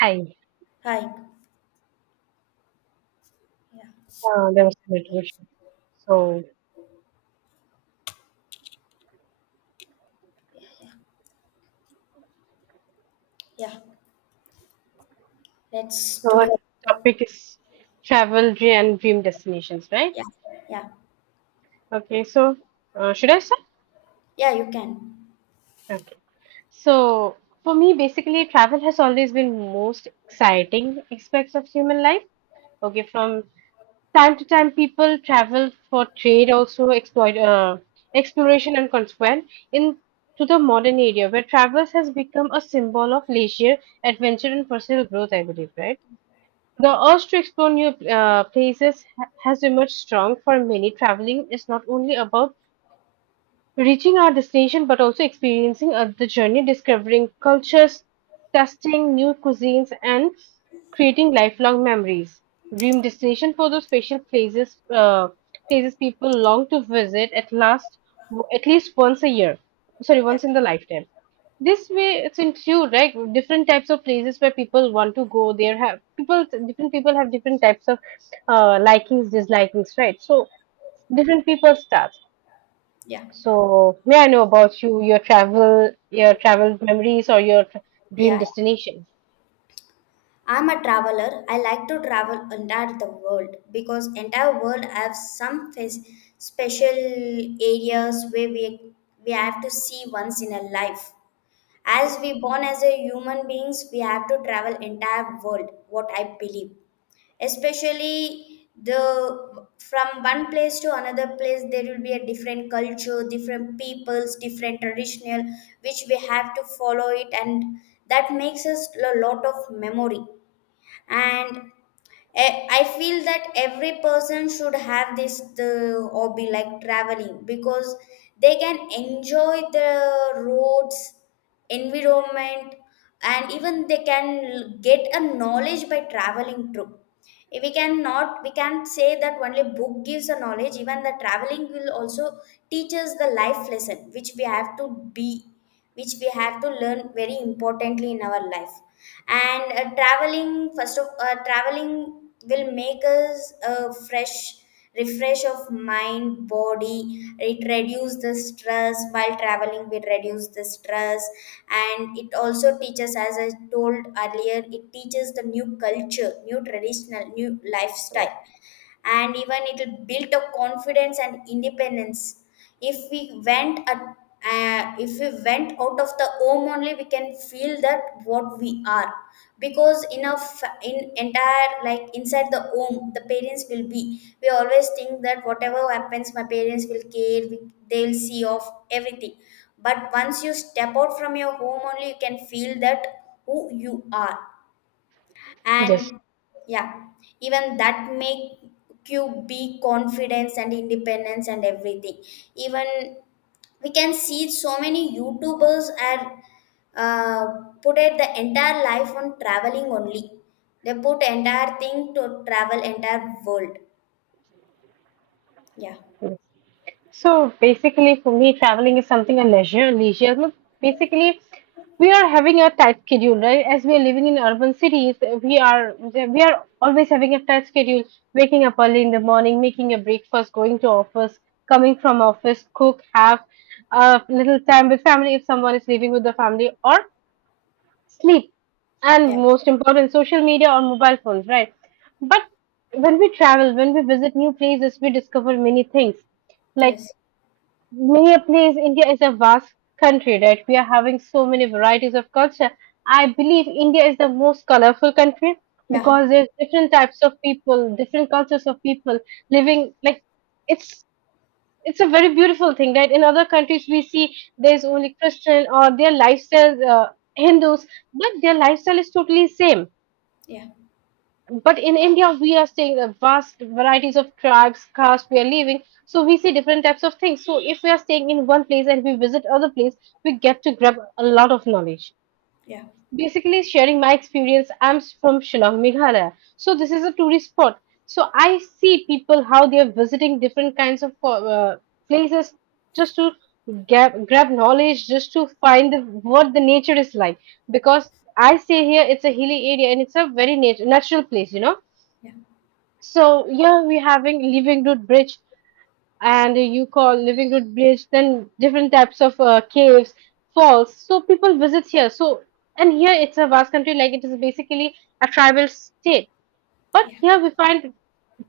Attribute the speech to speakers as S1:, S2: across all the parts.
S1: Hi,
S2: Hi. Yeah.
S1: there was some interruption. So,
S2: Yeah. Let's
S1: so
S2: today.
S1: our topic is travel and dream destinations, right?
S2: Yeah. Yeah.
S1: Okay, so should I start?
S2: Yeah, you can.
S1: Okay. So, for me, basically, travel has always been most exciting aspects of human life. Okay, from time to time, people travel for trade, also exploit exploration and consequent in to the modern area where travel has become a symbol of leisure, adventure, and personal growth. I believe, right? The urge to explore new places has emerged strong for many. Traveling is not only about reaching our destination but also experiencing the journey, discovering cultures, testing new cuisines, and creating lifelong memories. Dream destination for those special places, places people long to visit at last, at least once a year. Sorry,
S2: Yeah.
S1: once in the lifetime. This way, it's include right different types of places where people want to go. There have people, different people have different types of likings, dislikings, right? So different people start.
S2: Yeah.
S1: So, may I know about you, your travel memories or your dream
S2: Yeah.
S1: destination?
S2: I'm a traveler. I like to travel entire the world because entire world have some face, special areas where we have to see once in a life. As
S1: Yes.
S2: we born as a human beings, we have to travel entire world. What I believe. Especially the from one place to another place there will be a different culture, different peoples, different traditional which we have to follow it, and that makes us a lot of memory. And I feel that every person should have this the hobby like traveling because they can enjoy the roads, environment, and even they can get a knowledge by traveling through. We can't say that only book gives a knowledge. Even the traveling will also teach us the life lesson which we have to be, which we have to learn very importantly in our life. And traveling, first of traveling will make us a fresh, refresh of mind, body. It reduce the stress. While traveling, we reduce the stress. And it also teaches, as I told earlier, it teaches the new culture, new traditional, new
S1: Yes.
S2: lifestyle. And even it will build a confidence and independence. if we went at if we went out of the home, only we can feel that what we are. Because in entire, like, inside the home, the parents will be, we always think that whatever happens my parents will care, they will see of everything. But once you step out from your home, only you can feel that who you are.
S1: Yes.
S2: And yeah, even that make you be confidence and independence and everything. Even we can see so many youtubers are uh, put it the entire life on traveling only. They put entire thing to travel entire world. Yeah.
S1: Yes. So basically, for me, traveling is something a leisure. Look. Basically, we are having a tight schedule, right? As we are living in urban cities, we are always having a tight schedule. Waking up early in the morning, making a breakfast, going to office, coming from office, cook, have a little time with family if someone is living with the family, or sleep, and
S2: Yeah.
S1: most important social media or mobile phones, right? But when we travel, when we visit new places, we discover many things, like
S2: Yes.
S1: many a place. India is a vast country, right? We are having so many varieties of culture. I believe India is the most colorful country,
S2: Yeah.
S1: because there's different types of people, different cultures of people living, like it's it's a very beautiful thing, right? In other countries we see there's only Christian or their lifestyle, Hindus, but their lifestyle is totally same.
S2: Yeah.
S1: But in India we are seeing the vast varieties of tribes, caste we are living. So we see different types of things, so if we are staying in one place and we visit other place, we get to grab a lot of knowledge.
S2: Yeah.
S1: Basically sharing my experience. I'm from Shillong, Meghalaya. So this is a tourist spot. So I see people how they are visiting different kinds of places, just to grab knowledge, just to find the, what the nature is like. Because I say here it's a hilly area and it's a very natural place.
S2: Yeah.
S1: So yeah, we're having living root bridge, and you call living root village, then different types of caves, falls. So people visit here. So and here it's a vast country, like it is basically a tribal state, but
S2: Yeah.
S1: here we find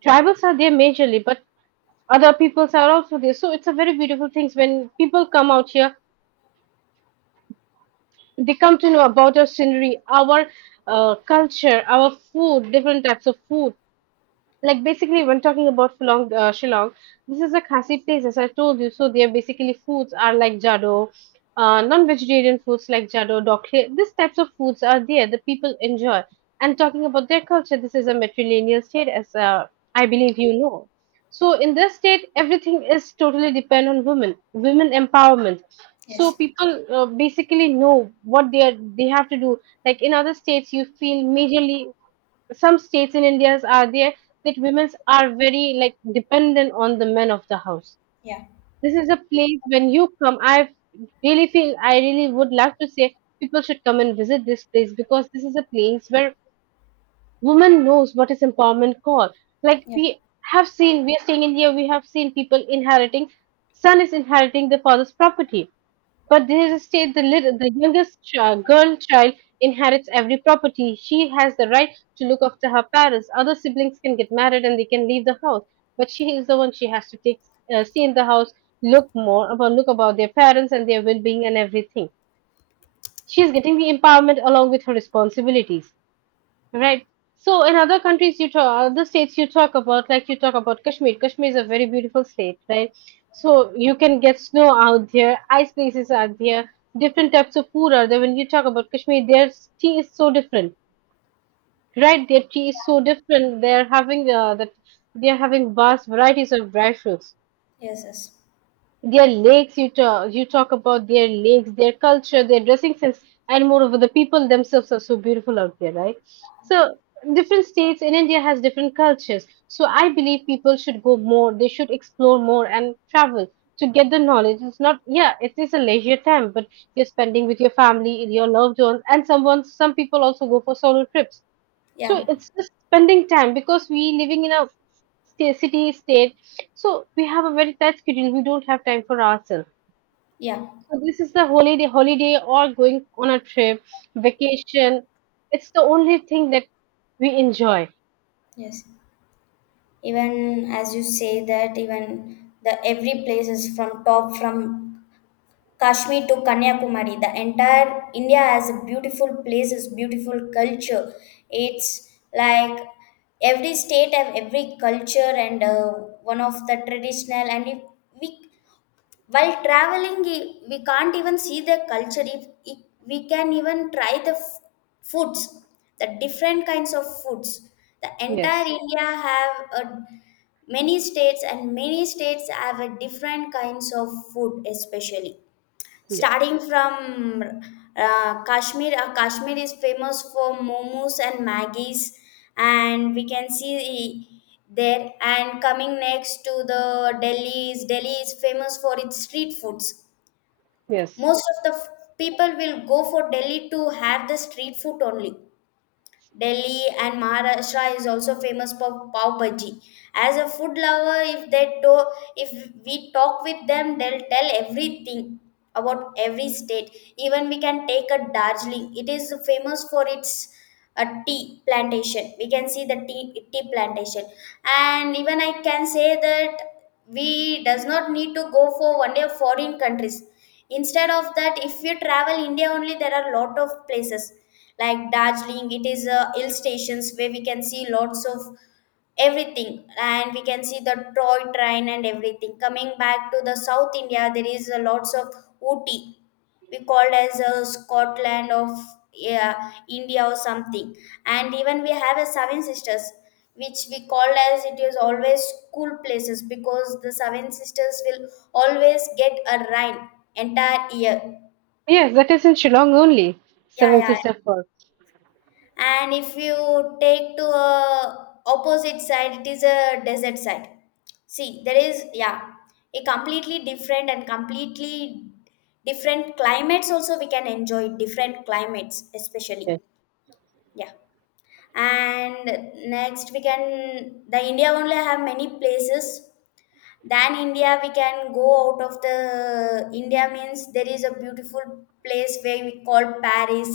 S1: tribals are there majorly, but other peoples are also there. So it's a very beautiful things when people come out here, they come to know about our scenery, our culture, our food, different types of food. Like basically when talking about Shillong, Shillong, this is a Khasi place as I told you. So their basically foods are like jado, non-vegetarian foods like jado, dokle. These types of foods are there. The people enjoy. And talking about their culture, this is a matrilineal state, as I believe you know. So in this state, everything is totally depend on women, women empowerment. So
S2: Yes.
S1: people, basically know what they are, they have to do. Like in other states, you feel majorly some states in India are there that women are very like dependent on the men of the house.
S2: Yeah.
S1: This is a place when you come. I really would love to say people should come and visit this place because this is a place where woman knows what is empowerment called. Like
S2: Yeah.
S1: we have seen, we are staying in India, we have seen people inheriting. Son is inheriting the father's property, but there is a state the, little, the youngest girl child inherits every property. She has the right to look after her parents. Other siblings can get married and they can leave the house, but she is the one, she has to take, stay in the house, look more about look about their parents and their well-being and everything. She is getting the empowerment along with her responsibilities. Right. So in other countries, you talk, other states you talk about, like you talk about Kashmir. Kashmir is a very beautiful state, right? So you can get snow out there, ice places are there, different types of food are there. When you talk about Kashmir, their tea is so different, right? Their tea is so different. They're having vast varieties of dry fruits.
S2: Yes. Yes.
S1: Their lakes, you talk about their lakes, their culture, their dressing sense. And moreover the people themselves are so beautiful out there, right? So different states in India has different cultures, so I believe people should go more, they should explore more and travel to get the knowledge. It's not, yeah, it is a leisure time, but you're spending with your family, your loved ones, and someone some people also go for solo trips. So
S2: Yeah.
S1: it's just spending time, because we living in a city state, so we have a very tight schedule. We don't have time for ourselves.
S2: Yeah.
S1: So this is the holiday or going on a trip, vacation. It's the only thing that we enjoy.
S2: Yes, even as you say that, even the every place is from top, from Kashmir to Kanyakumari, the entire India has a beautiful places, beautiful culture. It's like every state have every culture and one of the traditional. And if we, while traveling, we can't even see the culture. If we can even try the foods, the different kinds of foods. The entire
S1: Yes,
S2: India have a many states, and many states have a different kinds of food, especially
S1: yes,
S2: starting from Kashmir. Kashmir is famous for momos and maggies, and we can see e, there. And coming next to the Delhi is, Delhi is famous for its street foods.
S1: yes,
S2: Most of the people will go for Delhi to have the street food only. Delhi and Maharashtra is also famous for pav bhaji. As a food lover, if they to, if we talk with them, they'll tell everything about every state. Even we can take a Darjeeling. It is famous for its a tea plantation. We can see the tea plantation. And even I can say that we does not need to go for one day foreign countries. Instead of that, if you travel India only, there are lot of places like Darjeeling. It is a hill stations where we can see lots of everything, and we can see the toy train and everything. Coming back to the South India, there is a lots of Ooty, we called as a Scotland of, yeah, India or something. And even we have a seven sisters which we called as, it is always cool places because the seven sisters will always get a rain entire year.
S1: yes. That is in Shillong only.
S2: Yeah.
S1: Seven
S2: Yeah.
S1: Sister Falls.
S2: And if you take to a opposite side, it is a desert side. See, there is, yeah, a completely different, and completely different climates also. We can enjoy different climates especially.
S1: Yes,
S2: Yeah. And next, we can, the India only have many places, than India we can go out of the India. Means there is a beautiful place where we call Paris,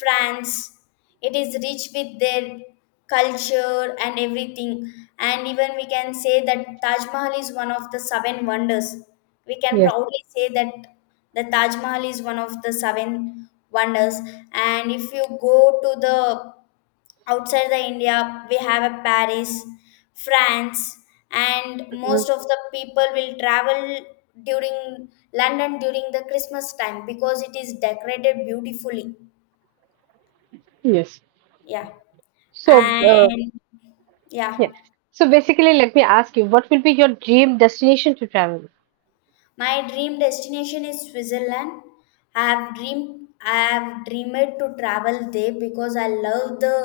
S2: France. It is rich with their culture and everything. And even we can say that Taj Mahal is one of the seven wonders, we can
S1: yes.
S2: proudly say that. The Taj Mahal is one of the seven wonders. And if you go to the outside the India, we have a Paris, France. And
S1: Mhm.
S2: most of the people will travel during London during the Christmas time because it is decorated beautifully.
S1: Yes.
S2: Yeah.
S1: So, uh,
S2: And yeah.
S1: yeah. So basically, let me ask you, what will be your dream destination to travel?
S2: My dream destination is Switzerland. I have dreamed to travel there because I love the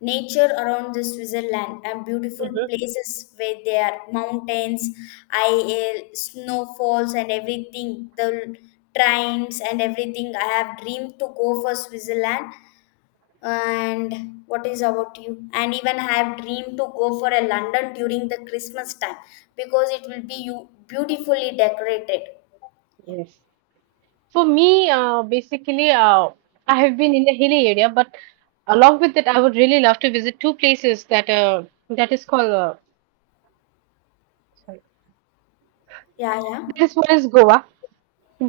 S2: nature around the Switzerland and beautiful
S1: Hmm.
S2: places where there are mountains, I snowfalls and everything, the trains and everything. I have dreamed to go for Switzerland. And what is about you? And even I have dreamed to go for a London during the Christmas time because it will be you beautifully decorated. Yeah.
S1: Yes. For me, basically, I have been in the hilly area, but along with that, I would really love to visit two places that that is called
S2: Yeah. Yeah.
S1: that is one is Goa.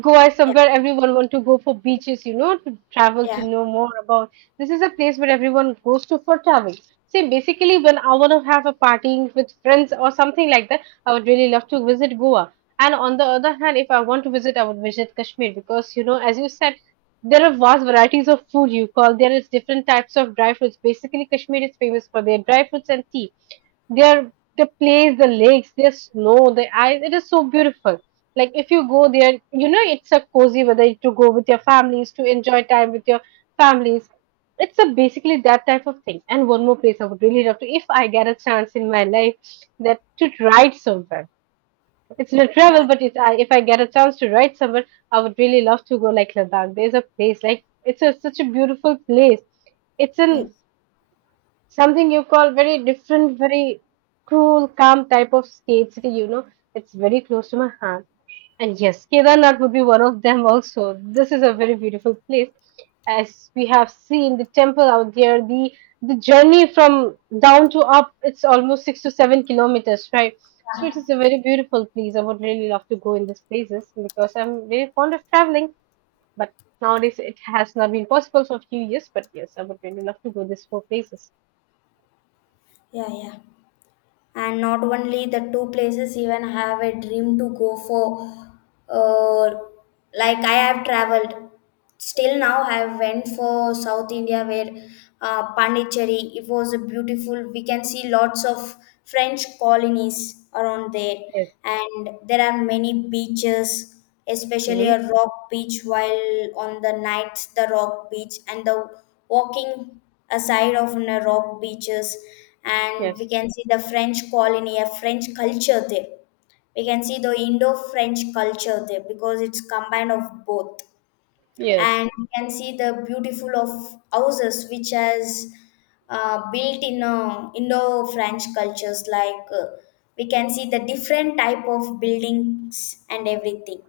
S1: Goa is
S2: Yeah.
S1: somewhere everyone want to go for beaches, to travel to
S2: Yeah.
S1: know more about. This is a place where everyone goes to for travel. See, basically, when I want to have a party with friends or something like that, I would really love to visit Goa. And on the other hand, if I want to visit, I would visit Kashmir because, as you said, there are vast varieties of food you call. There is different types of dry fruits. Basically, Kashmir is famous for their dry fruits and tea. Their the place, the lakes, their snow, the ice. It is so beautiful. Like if you go there, you know it's a cozy weather to go with your families to enjoy time with your families. It's a basically that type of thing. And one more place I would really love to, if I get a chance in my life, that to ride somewhere. It's not
S2: Yeah.
S1: travel, but it's, I, if I get a chance to ride somewhere, I would really love to go like Ladakh. There's a place like it's a, such a beautiful place. It's an
S2: Yes.
S1: something you call very different, very cool, calm type of state city. It's very close to my heart. And yes, Kedarnath would be one of them also. This is a very beautiful place. As we have seen the temple out there, the journey from down to up, it's almost 6 to 7 kilometers, right? So it is a very beautiful place. I would really love to go in these places because I'm very fond of traveling. But nowadays it has not been possible for a few years. But yes, I would really love to go these four places.
S2: Yeah. Yeah. And not only the two places, even have a dream to go for. Uh, like I have traveled. Still now, I went for South India where Pondicherry. It was a beautiful. We can see lots of French colonies around there,
S1: Yes.
S2: and there are many beaches, especially
S1: Mhm.
S2: a rock beach. While on the nights, the rock beach and the walking aside of the rock beaches, and we
S1: Yes,
S2: can see the French colony, a French culture there. We can see the Indo-French culture there because it's combined of both. And
S1: yes,
S2: we can see the beautiful of houses which has built in indo-french cultures. Like we can see the different type of buildings and everything.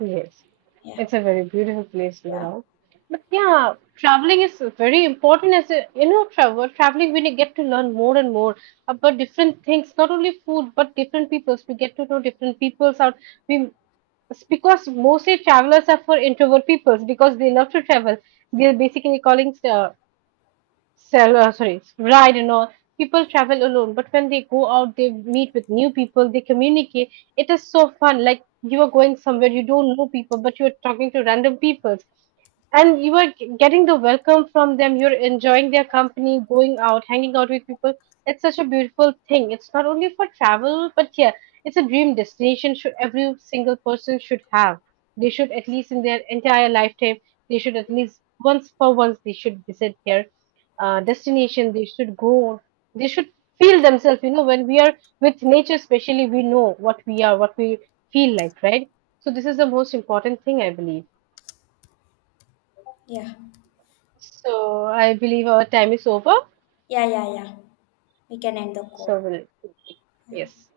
S1: yes.
S2: Yeah.
S1: It's a very beautiful place to go
S2: Yeah.
S1: around. But yeah, traveling is very important as a travel. Traveling we get to learn more and more about different things, not only food but different peoples. We get to know different peoples out. We It's because mostly travelers are for introvert peoples because they love to travel. They're basically calling sell sorry ride and all people travel alone, but when they go out they meet with new people, they communicate. It is so fun, like you are going somewhere you don't know people but you're talking to random people, and you are getting the welcome from them, you're enjoying their company, going out hanging out with people. It's such a beautiful thing, it's not only for travel, but yeah, it's a dream destination should every single person should have. They should at least in their entire lifetime, they should at least once for once they should visit their destination, they should go, they should feel themselves, you know when we are with nature especially we know what we are what we feel like, right? So this is the most important thing, I believe.
S2: Yeah.
S1: So I believe our time is over.
S2: Yeah. Yeah. Yeah. We can end the
S1: So
S2: call.
S1: we'll, yes.